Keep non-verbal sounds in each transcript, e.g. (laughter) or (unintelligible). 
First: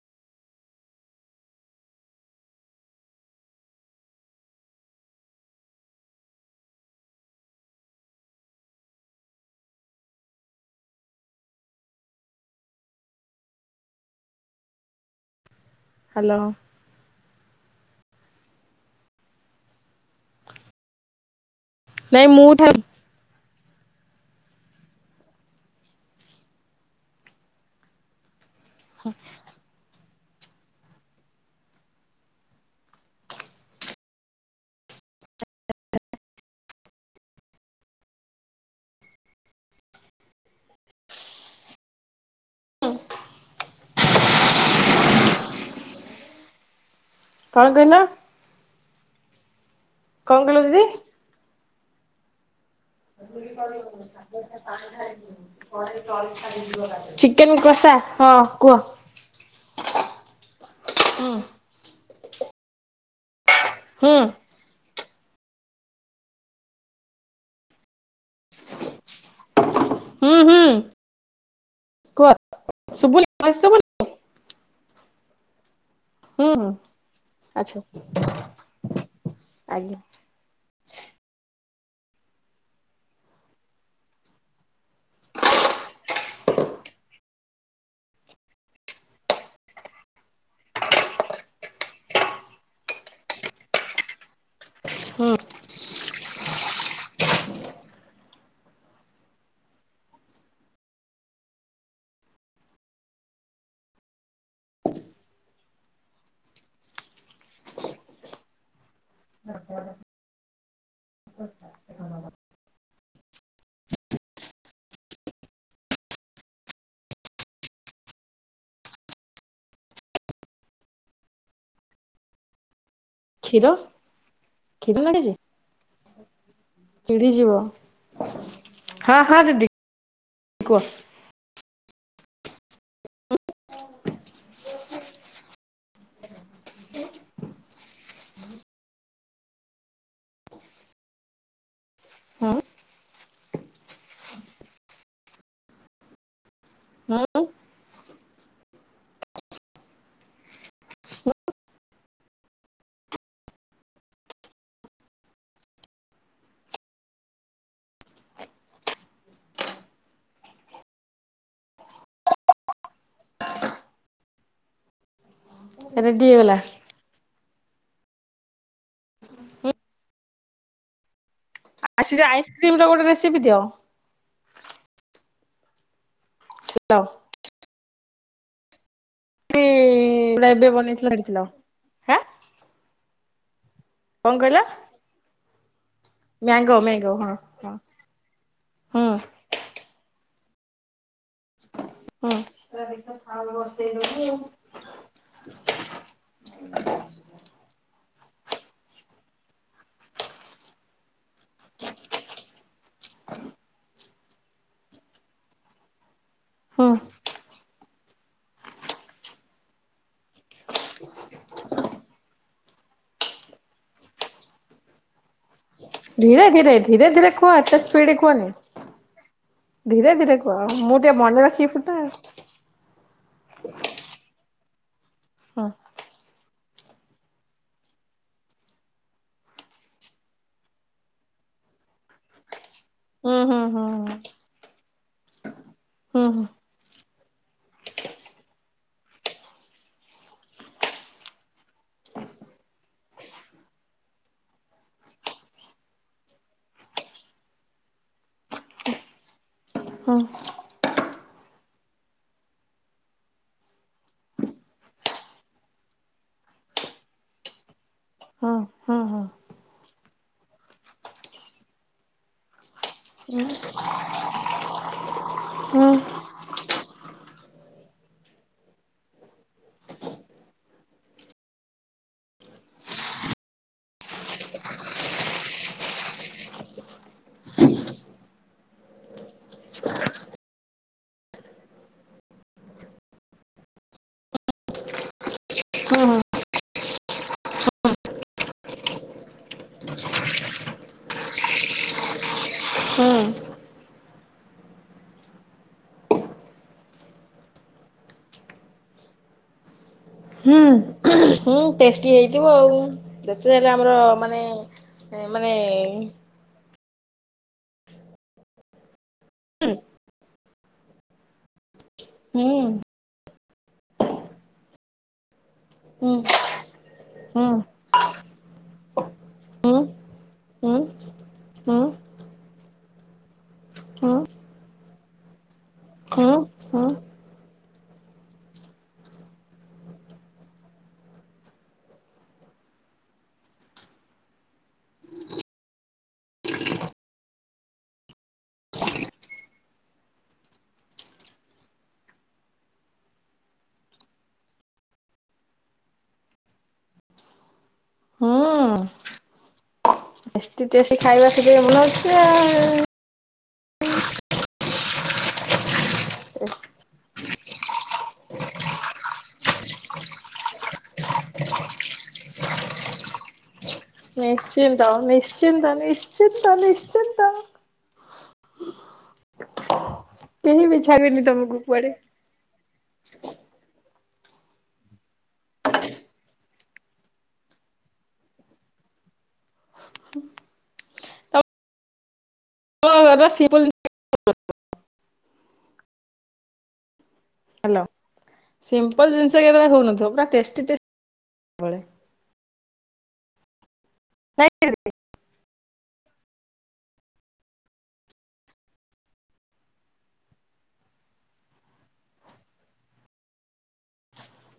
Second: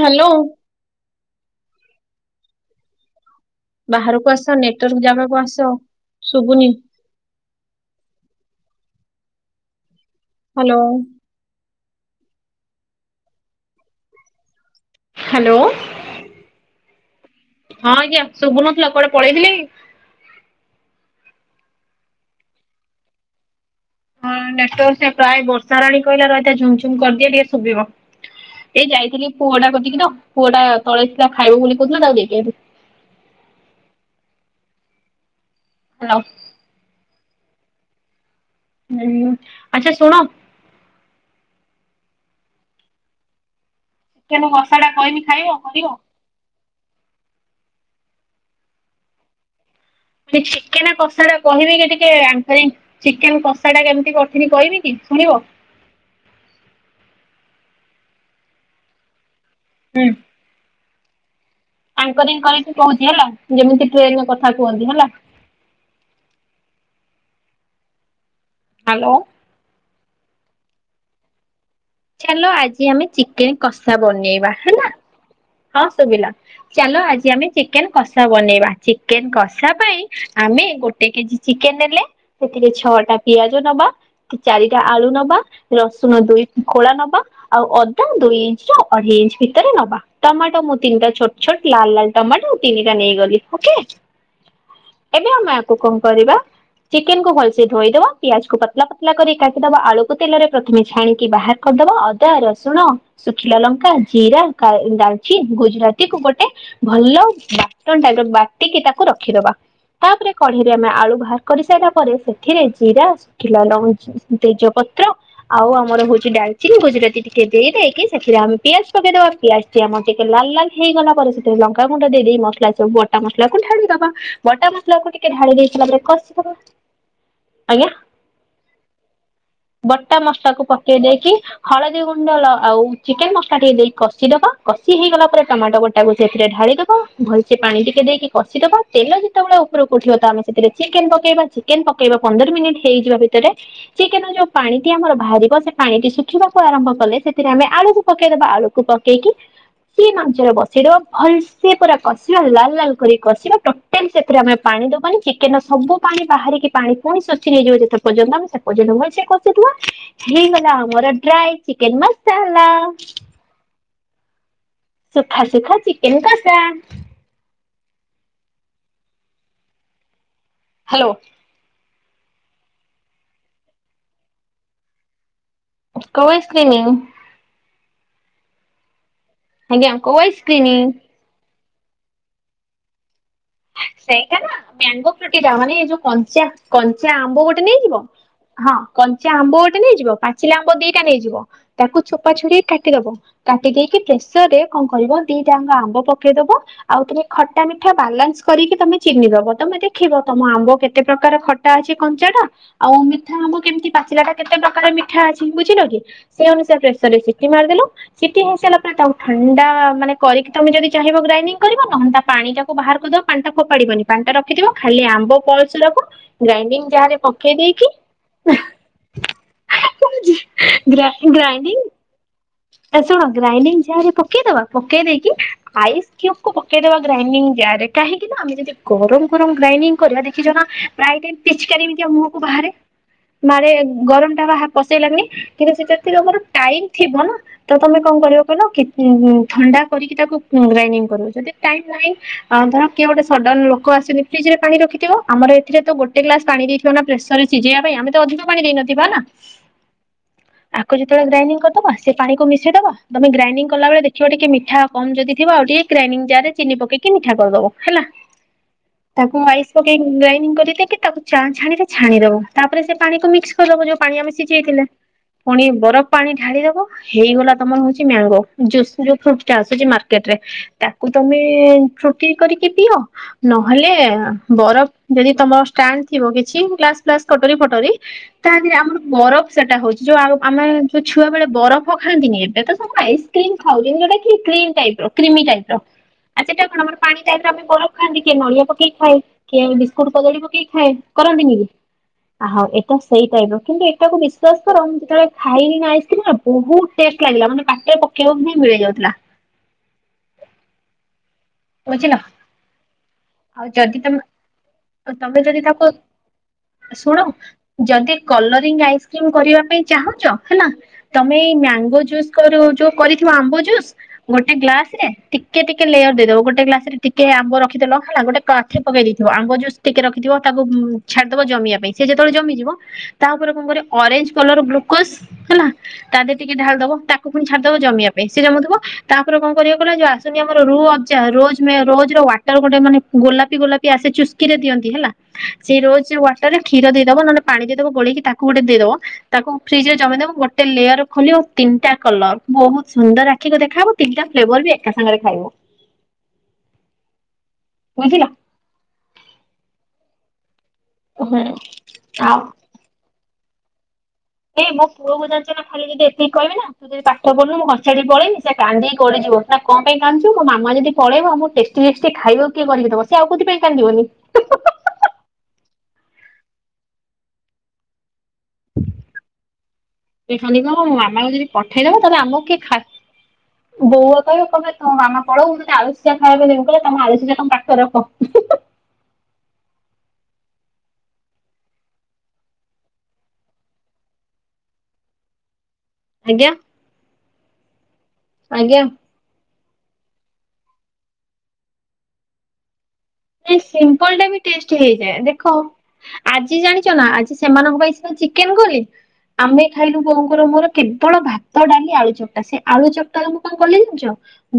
Hello. ବାହାରକୁ ଆସ network ଜାଗାକୁ ଆସ ଶୁବୁନି। ହାଲୋ। ହାଲୋ। ହାଲୋ। ହଁ ଆଜ୍ଞା ଶୁଭୁନଥିଲା କୁଆଡେ ପଳେଇଥିଲେ କି? ନାଇଁ ମୁଁ ଥ ହଁ ନେଟୱାର୍କ ଟା ପାଏ ବର୍ଷା ରାଣୀ କହିଲା ରହିଥା ଝୁମ୍ ଝୁମ୍ କରିଦିଏ ଟିକେ ଶୁବିବ। ଏଇ ଯାଇଥିଲି ପୁଅଟା କିତିକି ତ। ପୁଅଟା ତଳେ ଥିଲା ଖାଇବ ବୋଲି କହୁଥୂଲେ ତାକୁ ଦେଇକି ଆଇଲି। ହାଲୋ। ହଁ ଆଚ୍ଛା ଶୁଣ। ହୁଁ ଚିକେନ କଷା ଟା କଇନି ଖାଇବ କରିବ। କଣ କହିଲ? କଣ ମାନେ କହିଲ ଦିଦି? ଚିକେନ କଷାଟା କହିବି କି ଟିକେ ଆଙ୍କରିଂ (inaudible) ଚିକେନ ଚି କଷାଟା କେମିତି କରିଥିଲି କହିବି କି ଶୁଣିବ? ଚିକେନ୍ କଷା ହଁ କୁହ। ହୁଁ ହଁ। ଆଙ୍କରିଙ୍ଗ କରିକି କହୁଛି ହେଲା। ଯେମିତି ହୁଁ ଟ୍ରେନରେ କଥା କୁହନ୍ତି ହେଲା। ହ୍ୟାଲୋ ହୁଁ ହୁଁ। କୁହ। ଚାଲ ଆଜି ଆମେ ଶୁଭୁନି ଭଏସ ଚିକେନ ଶୁଭୁନି କଷା ବନେଇବା ହେଲା। ହଁ ଶୁଭିଲା ହୁଁ ହୁଁ ଚାଲ ଆଜି ଆମେ ଆଚ୍ଛା ଚିକେନ କଷା ବନେଇବା ଚିକେନ କଷା ଆଜ୍ଞା ପାଇଁ ଆମେ ଗୋଟେ କେଜି ଚି ଚିକେନ ନେଲେ ସେଥିରେ ଛଅଟା ପିଆଜ ନବା ଚାରିଟା ଆଳୁ ନବା ରସୁଣ ଦୁଇ ଖୋଳା ନବା ଆଉ ଅଦା ଦୁଇ ଇଞ୍ଚ ର ଅଢେଇ ଇଞ୍ଚ ଭିତରେ ନବା ଟମାଟୋ ମୁଁ ତିନିଟା ଛୋଟ ଛୋଟ ଲାଲ ଲାଲ ଟମାଟୋ ତିନିଟା ନେଇଗଲି ଓକେ। ଏବେ ଆମେ ଆକୁ କଣ କରିବା ଚିକେନକୁୁ ଭଲସେ ଧୋଇଦବା ପିଆଜ କୁ ପତଲା ପତଲା କରି କାଟିଦବା ଆଳୁକୁ ତେଲରେ ପ୍ରଥମେ ଛାଣି ବାହାର କରିଦବା ଅଦା ରସୁଣ ଶୁଖିଲା ଲଙ୍କା ଜିରା ଡାଲଚିନ ଗୁଜୁରାତି କୁ ଗୋଟେ ଭଲ ବାଟର ଟାଇପ ର ବାଟିକି ତାକୁ ରଖିଦବା ତାପରେ କଢେଇରେ ଆମେ ଆଳୁ ବାହାର କରିସାଇଲା ପରେ ସେ ଏଥିରେ ଜିରା ଶୁଖିଲା ଲଙ୍କା ତେଜପତ୍ର ଆଉ ଆମର ହଉଛି ଡାଲଚିନ ଗୁଜୁରାତି ଟିକେ ଦେଇ ଦେଇକି ସେଥିରେ ଆମେ ପିଆଜ ପକେଇଦବା ପିଆଜ ଟି ଆମର ଟିକେ ଲାଲ୍ ଲାଲ ହେଇଗଲା ପରେ ସେଥିରେ ଲଙ୍କାଗୁଣ୍ଡ ଦେଇ ଦେଇ ମସଲା ସବୁ ବଟା ମସଲା ଟା ମସଲାକୁ କ୍ଷୀର ଢାଳିଦବା ବଟା କ୍ଷୀର ମସଲାକୁ ଟିକେ ଲାଗିଛି ଢାଳି ଦେଇ ସାରିଲା ପରେ କଷି ଦବା ଚିଡିଯିବ ଆଜ୍ଞା ହଁ ହଁ ଦିଦି ବଟା ମସଲାକୁ କୁହ ଟିକେ ଦେଇକି ହଳଦୀ ହଳଦୀ ଗୁଣ୍ଡ ଆଉ ଚିକେନ ମସଲା ଟିକେ ଦେଇ କଷି ଦବା କଷି ହେଇଗଲା ପରେ ଟମାଟୋ ଗୋଟାକୁ ସେଥିରେ ଢାଳିଦବ ଭଲସେ ପାଣି ଟିକେ ଦେଇକି କଷିଦବା ତେଲ ଯେତେବେଳେ ଉପରକୁ ଉଠିବ ତ ଆମେ ସେଥିରେ ଚିକେନ ପକେଇବା ଚିକେନ ପ ପକେଇବା ପନ୍ଦର ହୁଁ ମିନିଟ୍ ହେଇଯିବା ସେଥିରେ ଚିକେନ ରୁ ଯୋଉ ପାଣି ଟି ଆମର ବାହାରିବ ସେ ପାଣିଟି ଶୁଖିବାକୁ ଆରମ୍ଭ କଲେ ହୁଁ ସେଥିରେ ଆମେ ଆଳୁକୁ ପକେଇଦବା ଆଳୁକୁ ପକେଇକି ସିମ୍ ଆଞ୍ଚରେ ବସେଇଦବା ଭଲସେ ପୁରା କଷିବା ଲାଲ ଲାଲ କରି କଷିବା ଟୋଟାଲି ସେଥିରେ ଆମେ ପାଣି ଦବାନି ଚିକେନ ସବୁ ପାଣି ବାହାରିକି ପାଣି ପୁଣି ଶୋଷି ନେଇଯିବ ଯେତେ ପର୍ଯ୍ୟନ୍ତ ଆମେ ସେତେ ପର୍ଯ୍ୟନ୍ତ ଭଲକି କଷୁ ଥିବା ହେଇଗଲା ଆମର ଡ୍ରାଇ ଚିକେନ ମସଲା। ଖାଲି ଦେଖ ଚିକେନ୍ ରେଡି ହେଇଗଲା କଷା। ହ୍ୟାଲୋ। ଆଉ ସେଇ ଯୋଉ ଆଇସ୍କ୍ରିମ ର ଗୋଟେ ରେସିପି ଦିଅ। କୋଉ ଆଇକ୍ରିମ୍ ହ୍ୟାଲୋ ସେ ଆଜ୍ଞା କୋଉ ଲାଇବ ଆଇସ୍କ୍ରିମ? ବି ବନେଇଥିଲ ଛାଡିଥିଲ। ଆ ସେଇଟା ନା ମ୍ୟାଙ୍ଗୋ ଫ୍ରୁଟି ଟା ମାନେ ଏ ଯୋଉ କଞ୍ଚା ମ୍ୟାଙ୍ଗୋ ମ୍ୟାଙ୍ଗୋ କଞ୍ଚା ହଁ ଆମ୍ବ ଗୋଟେ ହଁ ନେଇଯିବ ହଁ ହୁଁ କଞ୍ଚା ଆମ୍ବ ଗୋଟେ ନେଇଯିବ ପାଚି ପାଚିଲା ଆମ୍ବ ଦିଟା ନେଇଯିବ ତାକୁ ଚୋପା ହୁଁ ଛଡେଇ କାଟିଦବ କାଟି ଦେଇକି ପ୍ରେସର ରେ କଣ କରିବ ଦିଟା ଯାକ ଆମ୍ବ ପକେଇଦବ ଆଉ ଟିକେ ଖଟା ମିଠା ବାଲାନ୍ସ କରିକି ତମେ ଚିନି ଦବ ତମେ ଦେଖିବ ତମ ଆମ୍ବ କେତେ ପ୍ରକାର ଖଟା ଅଛି କଞ୍ଚାଟା ଆଉ ମିଠା ଆମ୍ୱ କେମିତି ପାଚିଲା ଟା କେତେ ପ୍ରକାର ମିଠା ଅଛି ବୁଝିଲ କି। ସେଇ ଅନୁସାରେ ହୁଁ ପ୍ରେସର ରେ ସିଟି ମାରିଦେଲ। ସିଟି ହେଇସାରିଲା ପରେ ତାକୁ ଥଣ୍ଡା ମାନେ କରିକି ତମେ ଯଦି ଚାହିଁବ ଗ୍ରାଇଣ୍ଡିଙ୍ଗ କରିବ ନହେଲେ ତା ପାଣି ଟାକୁ ବାହାର କରିଦବ ପାଣିଟା ଫୋପାଡିବନି ପାଣି ଟା ରଖିଥିବ ଖାଲି ଆମ୍ବ ପଲ୍ ସେରାକ ଧୀରେ ଧୀରେ ଗ୍ରାଇଣ୍ଡିଙ୍ଗ ଜାର୍ ଧୀରେ ରେ ଧୀରେ କୁହ ପକେଇ ଏତେ ଦେଇକି ସ୍ପିଡ କୁହନି। ଧୀରେ ଧୀରେ କୁହ ମୁଁ ଟିକେ ଗ୍ରାଇଣ୍ଡ ମନେ ରଖିକି ଫୁଟାଏ ଗ୍ରାଇଣ୍ଡିଙ୍ଗ ଶୁଣ ଗ୍ରାଇଣ୍ଡିଙ୍ଗ ଜାର୍ରେ ପକେଇକି ପକେଇଦବା ପକେଇ ଦେଇକି ହଁ। କି ଆଇସ୍ ପକେଇଦବା ଗ୍ରାଇଣ୍ଡିଙ୍ଗ ଜାର୍ ରେ କାହିଁକି ନା ଆମେ ଯଦି ଗରମ ଗରମ ଗ୍ରାଇଣ୍ଡିଙ୍ଗ କରିବା ଦେଖିଛ ନା ପ୍ରାୟ ଟାଇମ୍ ପିଚକାରୀ ମିତିଆ ମୁହଁକୁ ବାହାରେ ହୁଁ ହୁଁ ମାରେ ହୁଁ ଗରମ ଟା ବାହା ପସେଇଲା ଗ୍ନି କିନ୍ତୁ ସେ ଯେତେ ହୁଁ ତମର ଟାଇମ୍ ଥିବ ନା ତ ତମେ କଣ କରିବ କହିଲ ଥଣ୍ଡା କରିକି ତାକୁ ଗ୍ରାଇଡିଙ୍ଗ କରିବ ଯଦି ଟାଇମ ନାହଁ ଧର କିଏ ଗୋଟେ ସଡନ ଲୋକ ଆସିକି ଫ୍ରିଜ ରେ ପାଣି ରଖିଥିବ ଆମର ଏଥିରେ ତ ଗୋଟେ ଗ୍ଲାସ ପାଣି ଦେଇଥିବ ନା ପ୍ରେସରରେ ସିଝେଇବା ପାଇଁ ଆମେ ତ ଅଧିକ ପାଣି ଦେଇନଥିବା ନା ହୁଁ ଆକୁ ଯେତେବେଳେ ଗ୍ରାଇଣ୍ଡିଙ୍ଗ କରିଦବା ପାଣିକୁ ମିଶେଇଦବା ତମେ ଗ୍ରାଇଣ୍ଡିଙ୍ଗ କଲା ବଳେ ଦେଖିବ ଟିକେ ମିଠା କମ ଯଦି ଥିବ ଆଉ ଟିକେ ଗ୍ରାଇଣ୍ଡିଙ୍ଗ ଜାର୍ ରେ ଚିନି ପକେଇକି ମିଠା କରିଦବ ହେଲା ହୁଁ ହୁଁ ହୁଁ। ତାକୁ ଆଇସ୍ ପକେଇ ଗ୍ରାଇଣ୍ଡିଙ୍ଗ କରିଦେଇକି ତାକୁ ଚା ଛାଣିରେ ଛାଣିଦବ ତାପରେ ସେ ପାଣିକୁ ମିକ୍ସ କରିଦବ ଯୋଉ ପାଣି ଆମେ ସିଝେଇଥିଲେ ପୁଣି ହୁଁ ହୁଁ ବରଫ ପାଣି ଢାଳିଦବ। ହେଇଗଲା ତମର ହଉଛି ମ୍ୟାଙ୍ଗୋ ଜୁସ ଯୋଉ ଫ୍ରୁଟା ଆସୁଛି ମାର୍କେଟ ରେ ତାକୁ ତମେ ଫ୍ରୁଟି କରିକି ପିଅ ନହେଲେ ବରଫ ଯଦି ତମର ଷ୍ଟାଣ୍ଡ ଥିବ କିଛି ଗ୍ଲାସ ଫ୍ଲାସ କଟୋରି ଫଟରୀ ତା ଦେହରେ ଆମର ବରଫ ସେଟା ହଉଛି ଯୋଉ ଆମେ ଯୋଉ ଛୁଆ ବେଳେ ବରଫ ପ ଖାନ୍ତିନି ଏବେ ତ ସବୁ ଆଇସ୍କ୍ରିମ ଖାଉଛନ୍ତି ଯୋଉଟା କି କ୍ରିମ ଟାଇପ ର କ୍ରିମି ଟାଇପ ର ହୁଁ ଆ ସେଟା କଣ ଆମର ପାଣି ଟାଇପ ର ଆମେ ବରଫ ଖାଆନ୍ତି କିଏ ନଡିଆ ପକେଇ ଖାଏ କିଏ ବିସ୍କୁଟୁ କଦଳୀ ପକେଇ ଖାଏ କରନ୍ତିନି କି ହଉ ଏଟା ହୁଁ ସେଇ ଟାଇପ ର କିନ୍ତୁ ଏଟାକୁ ବିଶ୍ୱାସ କର ମୁଁ ଯେତେବେଳେ ଖାଇଲିି ନା ଆଇସ୍କ୍ରିମ୍ ବହୁତ ଟେଷ୍ଟ ଲାଗିଲା ମାନେ ପାଟିରେ ପକେଇବାକୁ ହିଁ ମିଳି ଯାଉଥିଲା। ହୁଁ। ହୁଁ ଟେଷ୍ଟି ବୁଝିଲ ହେଇଥିବ ଆଉ ଯେତେ ଯାହେଲେ ଆଉ ଆମର ଯଦି ମାନେ ତମେ ତମେ ମାନେ ଯଦି ତାକୁ ଶୁଣ ଯଦି କଲରିଂ ଆଇସ୍ ମ୍ କରିବା ହୁଁ ପାଇଁ ଚାହୁଁଚ ହେଲା ତମେ ଏଇ ମ୍ୟା ଗୋ ଯୁସ୍ ହୁଁ କରୁ ଯୋଉ କରିଥିବା ଆମ୍ବ ଯୁ ଜୁସ୍ ଗୋଟେ ଗ୍ଲାସ ରେ ଟିକେ ଟିକେ ଲେୟର ହୁଁ ହୁଁ ଦେଇଦବ ଗୋଟେ ଗ୍ଲାସରେ ଟିକେ ହୁଁ ଆମ୍ବ ରଖିଦେଲ ହେଲା ଗୋ ତ ଆଖି ପକେଇ ଦେଇଥିବ ଆମ୍ବ ହୁଁ ଜୁସ୍ ଟିକେ ରଖି ଥିବ ତାକୁ ହୁଁ ଛାଡିଦବ ଜମିବା ପାଇଁ ସେ ଯେତେବେଳେ ଜମି ଯିବ ତାପରେ କଣ କରିବ ହୁଁ ହୁଁ। ଅରେଞ୍ଜ କଲର ଗ୍ଲୁକୋଜ ହେଲା ତା ହୁଁ ଦେ ଟିକେ ଢାଳି ଦବ ତାକୁ ପୁଣି ଛାଡିଦବ ଜମିବା ପାଇଁ ସେ ଜମୁଥିବ ତାପରେ କଣ କରିବାକୁ ଯଉ ଆସୁନି ଆମର ରୁହଅଫ ଜା ର ରୋଜ ର ୱାଟର ଗୋଟେ ମାନେ ଗୋଲାପି ଗୋଲାପ ଆସେ ଚୁସ୍କିରେ ଦିଅନ୍ତି ହେଲା ସେଇ ରୋଜ ୱାଟରରେ କ୍ଷୀର ଦେଇଦବ ନହଲେ ପାଣି ଦେଇଦବ ଗୋଳି ତାକୁ ଗୋଟେ ଦେଇଦବ ତାକୁ ଫ୍ରିଜ ରେ ଜମେଇଦବ ଗୋଟେ ଲେୟର ଖୋଲିବ ଆଉ ତିନିଟା କଲର ବହୁତ ସୁନ୍ଦର ଆଖିକି ଦେଖାଯିବ ତିନିଟା ଫ୍ଲେଭର୍ ବି ଏକା ସାଙ୍ଗରେ ଖାଇବ। ବୁଝିଲ। ହୁଁ ଏତେ ଟେଷ୍ଟୀ ଖାଇବା ହୁଁ (unintelligible) ବନଉଛୁ ଆଉ। ଏଇ ମୋ ପୁଅକୁ ଜାଣିଛ ନା ଖାଲି ଯଦି ଏତିିହିବି ନା ତୁ ଯଦି ପାଠ ପଢୁନୁ ମୁଁ ଘର ଛାଡିକି ପଳେଇବି ସେ କାନ୍ଦି କି ଗଡ଼ିଯିବ ନା କଣ ପାଇଁ କାନ୍ଦୁଛୁ ନା ମୋ ମାମା ଯଦି ପଳେଇବ ଆ ମୋତେ ଟେଷ୍ଟି ଟେଷ୍ଟି ଖାଇବାକୁ କିଏ କରିକି ଦବ ସେ ଆଉକଉଥି ପାଇଁ କାନ୍ଦିବନି ନିଶ୍ଚିନ୍ତ ନିଶ୍ଚିନ୍ତ ନିଶ୍ଚିନ୍ତ ନିଶ୍ଚିନ୍ତ। ଏ ଖାଲି କେହି ବି କହିବ ମୋ ଛାଡିବେନି ମାମାକୁ ଯଦି ତମକୁ କୁଆଡେ ପଠେଇଦବ ତାହେଲେ ଆମକୁ କିଏ ଖା ବୋଉ ବା କହିବେ କହିବେ ତମେ ତମ ମାମା ପଳାଉ ମୁଁ ତତେ ଆଳୁସିଝା ଖାଇବାକୁ ଦେବି, ମୁଁ କହିଲି ତମ ଆଳୁସିଝା ତମ ପାଖରେ ରଖ। ହଁ ଏରା ସିମ୍ପୁଲ (unintelligible) ଆଜ୍ଞା। ହାଲୋ ଆଜ୍ଞା ସିମ୍ପୁଲ ଜିନିଷ କେତେଟା (unintelligible) ହଉଥିବ ପୁରା ଟେଷ୍ଟି ଟେଷ୍ଟି ବେଳେ। ଆ ସିମ୍ପ ଲ ଟା ବି ନାଇଁ ଟେଷ୍ଟ ହେଇଥାଏ, ଦେଖ ଆଜି ଜାଣି (unintelligible) ନା ଆଜି ସେମାନଙ୍କ ପାଇଁ ସିନା ଚିକେନ କଲି, ଆମେ ଖାଇଲୁ ବୋଉଙ୍କର ମୋର କେବଳ ଭାତ, ଡାଲି, ଆଳୁ ଚକଟା, ସେ ଆଳୁ ଚକଟା ମୁଁ କଣ କଲି ଜଣିଛ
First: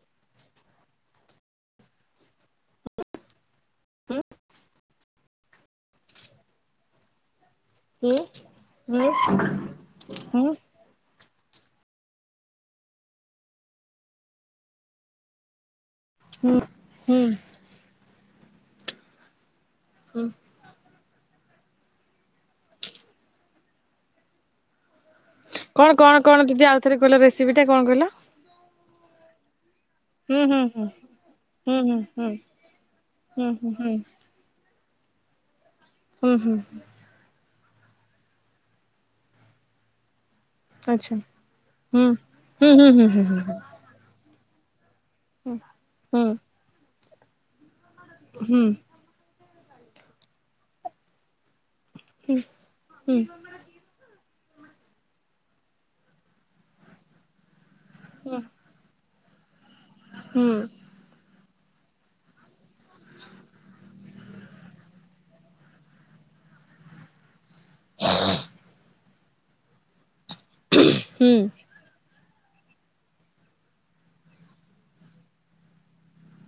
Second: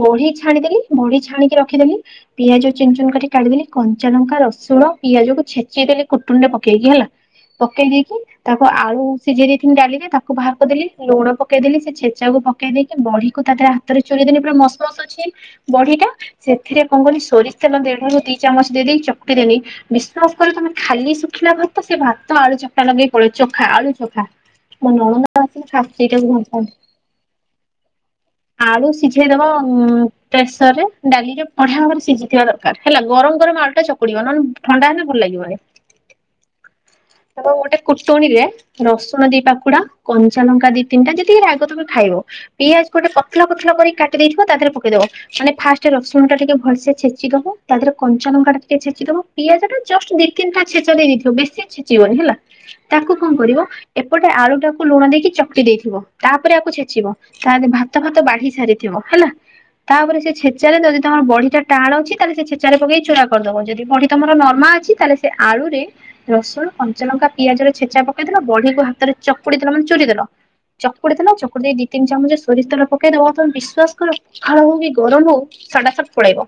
ବଢି ଛାଣିଦେଲି ବଢି ଛାଣିକି ରଖିଦେଲି ପିଆଜ ଚୁନ ଚୁନ କରି କାଢିଦେଲି କଞ୍ଚାଲଙ୍କା, ରସୁଣ ପିଆଜକୁ ଛେଚି ଦେେଲି କୁଟୁଣି ରେ ପକେଇକି ହେଲା। ପକେଇ ହୁଁ ଦେଇକି ତାକୁ ଆଳୁ ହୁଁ ସିଝେଇ ଦେଇଥିଲି ଡାଲିରେ ତାକୁ ବାହାର ହୁଁ କରିଦେଲି। ଲୁଣ ପକେଇ ଦେଲି ସେ ଛେଚାକୁ ପକେଇ ଦେଇକି ବଢିକୁ ତା ଦେହେରେ ହାତରେ ଚୁରି ଦେଲି ପୁରା ମସ୍ ମସ୍ ଅଛି ବଢି ଟା। ସେଥିରେ କଣ କଲି ହୁଁ ସୋରିଷ ତେଲ ଦେ ଦି ଚାମଚ ଦେଇ ଦେଇ ଚକଟି ଦେଲି। ହୁଁ। ବିଶ୍ୱାସ କର ତମେ ଖାଲି ଶୁଖିଲା ଭାତ ସେ ଭାତ ଆଳୁ ଚକଟା ଲଗେଇ ପଳେଇ ଚୋଖା ଆଳୁ ଚୋଖା, ମୋ ନଣନ୍ଦ ଆସିକି ଫାଷ୍ଟ ସେଇଟାକୁ ଭଲ କଣ-କଣ-କଣ ଦିଦି ପାଆନ୍ତି। ଆଉଥରେ କହିଲ ରେସିପିଟା କଣ କହିଲ? ଆଳୁ ସିଝେଇଦବ ଉ ହୁଁ ହୁଁ ପ୍ରେସର ରେ ହୁଁ ଡାଲିରେ ହୁଁ ବଢିଆ ଭାବରେ ହୁଁ ସିଝିଥିବା ଦରକାର ହେଲା ଗରମ ହୁଁ ଗରମ ହୁଁ ହୁଁ ଆଳୁଟା ହୁଁ ଚକୁଡିବ ନହେଲେ ଥଣ୍ଡା ହେଲେ ଭଲ ଲାଗିବନି। ହୁଁ ହୁଁ ହୁଁ। ଗୋଟେ କୁଟଣୀରେ ରସୁଣ ଦି ପାଖୁଡା କନ୍ କଞ୍ଚାଲଙ୍କ ଦି ତିିନ୍ ଟା ଆଚ୍ଛା ଯେତିକି ରାଗ ତମେ ହୁଁ ଖାଇବ ହୁଁ ପିଆଜ୍ ହୁଁ ଗୋଟେ ହୁଁ ହୁଁ ପତ୍ଲା ପତ୍ଲା କରି କା କାଟି ଦେଇଥିବ ତା ଧେରେ ପକେଇଦବ। ମାନେ ଫାଷ୍ଟ ହୁଁ ରସୁଣଟା ଟିକେ ଭଲସେ ଛେ ଦବ ତା ଧେରେ କଞ୍ଚଲଙ୍କାଟା ହୁଁ ଟିକେ ଛେଚି ଦବ। ପିଆଜଟା ଜଷ୍ଟ ଦି ତିନିଟା ଛେଚା ଦେଇ ଦେଇଥିବ ବେଶୀ ଛେ ଛେଚିବନି ହେଲା ତାକୁ ହୁଁ କଣ କରିବ ଏପଟେ ଆଳୁ ଟାକୁ ଲୁଣ ଦେଇକି ଚକଟି ଦେଇଥିବ ତାପରେ ଆକୁ ଛେଚିବ ତା ଭା ଭାତ ଫାତ ହୁଁ ବାଢି ସାରିଥିବ ହେଲା। ତାପରେ ସେ ହୁଁ ଛେଚାରେ ଯଦି ତମର ବଢିଟା ଟାଣ ଅଛି ତାହେଲେ ସେ ଛେଚାରେ ପକେଇି ଚୁରା କରିଦବ ଯଦି ବଢି ତମର ନର୍ମା ଅଛି ତାହେଲେ ସେ ଆଳୁରେ ରସୁଣ କଞ୍ଚ ଲଙ୍କା ପିଆଜର ଛେଚା ପକେଇଦଲ ବଢିକୁ ହାତରେ ଚକୁଡି ଦେଲ ମାନେ ଚୁରି ଦେଲ। ଚକୁଡି ଦେଲ ହୁଁ ଚକୁଡି ଦେଇ ଦି ତିନି ଚାମଚ ସୋରିଷ ତେଲ ପକେଇଦବ ତମେ ବିଶ୍ୱାସ କର ପଖାଳ ହଉ କି ଗରମ ହଉ ସଟା ସଟ୍ ପଳେଇବ।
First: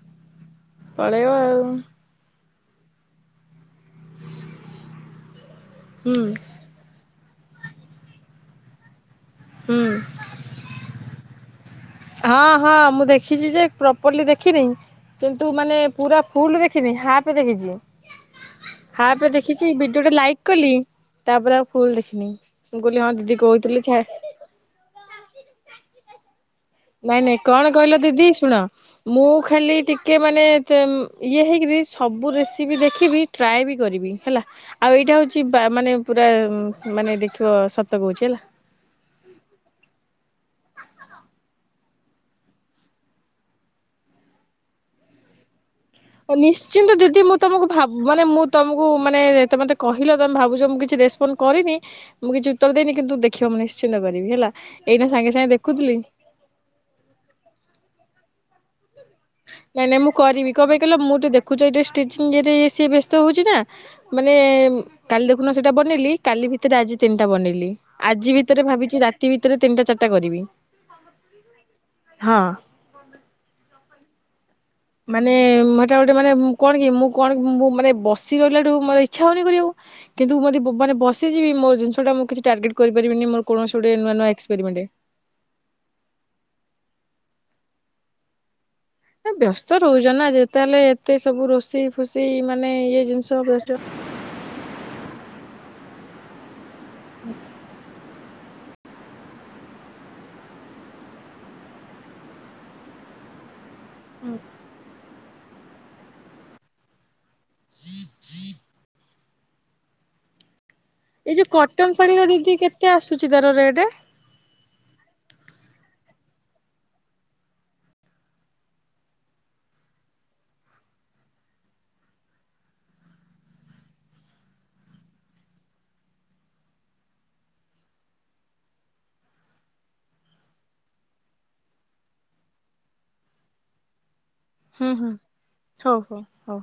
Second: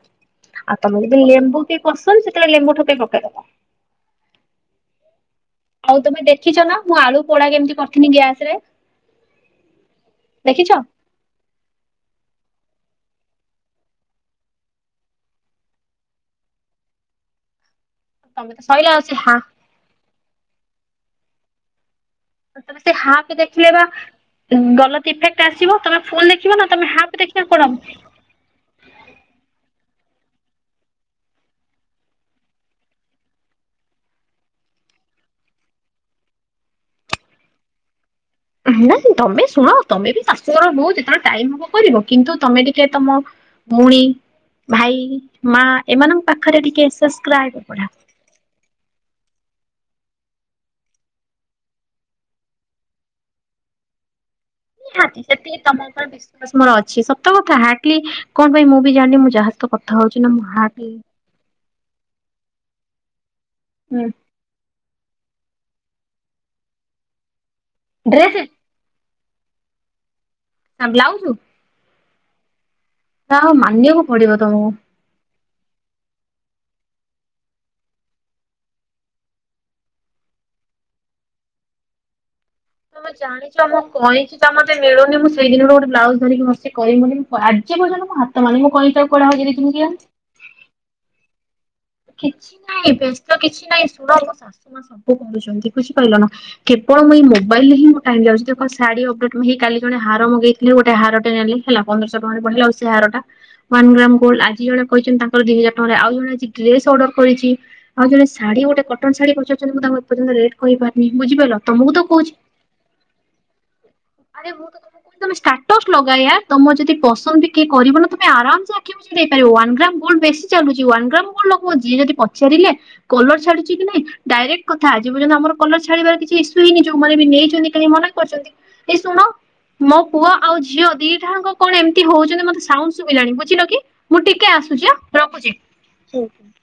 ଆଉ ତମେ ଯଦି ପଳେଇବ ଲେମ୍ବୁ ଆଉ କେ ପସନ୍ଦ ସେ (unintelligible) ଲେମ୍ବୁ ଠୋପେ ପକେଇଦବ। ଆଉ ହୁଁ ତମେ ଦେଖିଛ ନା ମୁଁ ଆଳୁ ପୋଡ଼ା କେମିତି କରିଥିଲି ଗ୍ୟାସରେ। ହୁଁ ଦେଖିଛ? ହଁ ହଁ ମୁଁ ଦେଖିଛି ଯେ ପ୍ରପର୍ଲି ଦେଖିନି କିନ୍ତୁ ମାନେ ପୁରା ଫୁଲ ଦେଖିନି ହାଫ୍ ଦେଖିଛି। ତମେ ତ ସଇଲା ଆଉ ସେ ହାପ ହା ଦେଖିଛି ଭିଡିଓଟା ଲାଇକ୍ କଲି ତାପରେ ଆଉ ଫୁଲ୍ ଦେଖି ତମେ ସେ ହାପ ଦେଖିଲେ ବା ଗଲତ୍ ଇଫେକ୍ଟ ଆସିବ ତମେ ଫୁଲ୍ ଦେଖିବ ନା ତମେ ହାଫ୍ ନାଇଁ ନାଇଁ ଦେଖିଲେ କଣ ହବ? କହିଲ ଦିଦି ଶୁଣ ମୁଁ ଖାଲି ଟି କେ ମାନେ ଇଏ ହେଇକରି ସବୁ ରେସିପି ଦେଖିବି ଟ୍ରାଏ ବି କରିବି ହେଲା ଆଉ ଏଇଟା ହେଉଛି ବା ମାନେ ପୁରା ମାନେ ଦେଖିବ ସତ କହୁଛି ହେଲା। ନା ତମେ ଶୁଣ ତମେ ବି ଶାଶୁଘର ବୋହୂ ଯେତେବେଳେ ଟାଇମ ହବ କରିବ କିନ୍ତୁ ତମେ ଟିକେ ତମ ଭଉଣୀ ଭାଇ ମା ଏମାନଙ୍କ ପାଖରେ ଟିକେ ନିଶ୍ଚିନ୍ତ ଦିଦି ମୁଁ ସବସ୍କ୍ରାଇବ ତମକୁ ପଢା। ଭାବ ମାନେ ମୁଁ ତମକୁ ମାନେ ତମେତ କହିଲ ତମେ ଭାବୁଛ ମୁଁ କିଛି ରେସପଣ୍ଡ କରିନି ମୁଁ କିଛି ଉତ୍ତର ଦେଇନି କିନ୍ତୁ ଦେଖିବ ମୁଁ ନିଶ୍ଚିନ୍ତ କରିବି ହେଲା। ଏଇନା ନିହାତି ସାଙ୍ଗେ ସାଙ୍ଗେ ସେତିକି ତମ ଦେଖୁଥିଲି ଉପରେ ବିଶ୍ଵାସ ମୋର ଅଛି ସତ କଥା ହା ଟି ନାଇଁ ନାଇଁ ମୁଁ କରିବି କଣ ପାଇଁ କହିଲ ମୁଁ ତ ଦେଖୁଛ ଏଇ ଷ୍ଟିଚି ଇଏରେ ସେ ବ୍ୟସ୍ତ ହଉ ଚି ନା ହୁଁ। ମାନେ କାଲି ଦେଖୁନ ସେଇଟା ବନେଇଲି କାଲି ଭିତରେ ଆଜି ତିନଟା ବନେଇଲି। ଆଜି ଡ୍ରେସ୍ ଭିତରେ ଭାବିଛି ରା ତି ଭିତରେ ତିିନିଟା ଚାରିଟା କରିବି। ନା ବ୍ଲାଉଜୁ? ହଁ। ହଉ ମାନିବାକୁ ପଡିବ ତମୁକୁ। ମାନେ ସେଟା ଗୋଟେ ମାନେ କଣ କି ମୁଁ କଣ ମୁଁ ମୁଁ ମାନେ ବସି ରହିଲାଠୁ ମୋର ଇଚ୍ଛା ହଉନି କରିବାକୁ, କିନ୍ତୁ ମୁଁ ଯଦି ବ ମାନେ ବସିଯିବି ମୋ ଜିନିଷଟା ମୁଁ କିଛି ଟାର୍ଗେଟ ତମେ କରିପାରିବିନି ମୋର ଜଣିଛ କୌଣସି ଆମ ଗୋଟେ ନୂଆ ନୂଆ କଇଚିଟା ମତେ ଏକ୍ସପେରିମେଣ୍ଟ। ମିଳୁନି ମୁଁ ସେଇ ଦିନରୁ ଗୋଟେ ବ୍ଲାଉଜ ଧରିକି ବସିିବୁନି। ଆଜି ପର୍ଯ୍ୟନ ମୁଁ ହାତ ମାରିନି। ଏ ବ୍ୟସ୍ତ ରହୁଛ ନା ଯେତେ ହେଲେ ଏତେ ସବୁ ରୋଷେଇ। ଫୋଷେଇ କିଛି ମାନେ ନାହିଁ ଇଏ ଜିନିଷ ବ୍ୟସ୍ତ କିଛି ନାଇଁ ଶୁଣ ମୋ ଶାଶୁ ମା ସବୁ କରୁଛନ୍ତି ବୁଝିପାରିଲ ନା। କେବଳ ମୁଁ ଏଇ ମୋବାଇଲ ହିଁ ଯାଉ ଶାଢୀ ଅପେଟଇ କାଲି ଜଣେ ହାର ମଗେଇଥିଲେ ଗୋଟେ ହାରଟେ ନେଲେ ହେ ପନ୍ଦରଶହ ଟଙ୍କାରେ ପଢିଲାଉ ସେ ହାର ଟା। ୱନ୍ ଗ୍ରାମ ଗୋଲଡ ଆଜି ଜଣ କହିଛନ୍ତି। ଦି ହଜାର ଟଙ୍କାରେ ଆଉ ଜଣେ ଆଜି ଡ୍ରେସ ଓଡ଼ର କରିଛି ଆଉ ଜଣେ ଶାଢୀ ଗୋଟେ କଟନ୍ ଶାଢୀ ପାରୁଛନ୍ତି ମୁଁ ତାଙ୍କୁ ଏ ପର୍ଯ୍ୟନ୍ତ ରେଟ୍ କହିପାରନି ଏଇ ଯୋଉ ବୁଝିପାରିଲ କଟନ ତମକୁ ତ ଶାଢୀର କହୁଛି ଦିଦି କେତେ ଆସୁଛି ତାର ରେଟ୍? ଆରେ ମୁଁ ତ କୋହୁଚି ଚ ଲଗାଇବା ତମ ଯଦି ପସନ୍ଦ ବି କିଏକରିବନା ତମେ ଆରାମସ ଆଖି ବୁଝେଇାଇପାର ୱାନ୍ ଗ୍ରାମ ଗୋଲଡ ବେଶୀ ଚାଲଛି ୱାନ୍ ଗ୍ରାମ କଣ ଲୋକ ଯିଏ ଯଦି ପଚାରିଲେ କଲର ଛାଡୁଛି କି ନାଇଁ ଡାଇରେକ୍ଟ କଥା ଆଜି ପର୍ଯ୍ୟନ୍ତ ଆମର କଲର ଛାଡିବାର କିଛି ଇସ୍ୟୁ ହିଁନି ଯୋଉମାନେ ବି ନେଇଛନ୍ତି କି ମନେ କରିଛନ୍ତି ଏ ଶୁଣ ମୋ ପୁଅ ଆଉ ଝିଅ ଦିଟାଙ୍କ କଣ ଏମିତି ହଉଛନ୍ତି ମତେ ସାଉଣ୍ଡ ଶୁଭିଲାଣି ବୁଝିଲ କି। ମୁଁ ଟିକେ ଆସୁଛି ହୁଁ ହୁଁ ରଖୁଛି। ହଉ ହଉ ହୁ। ହଉ।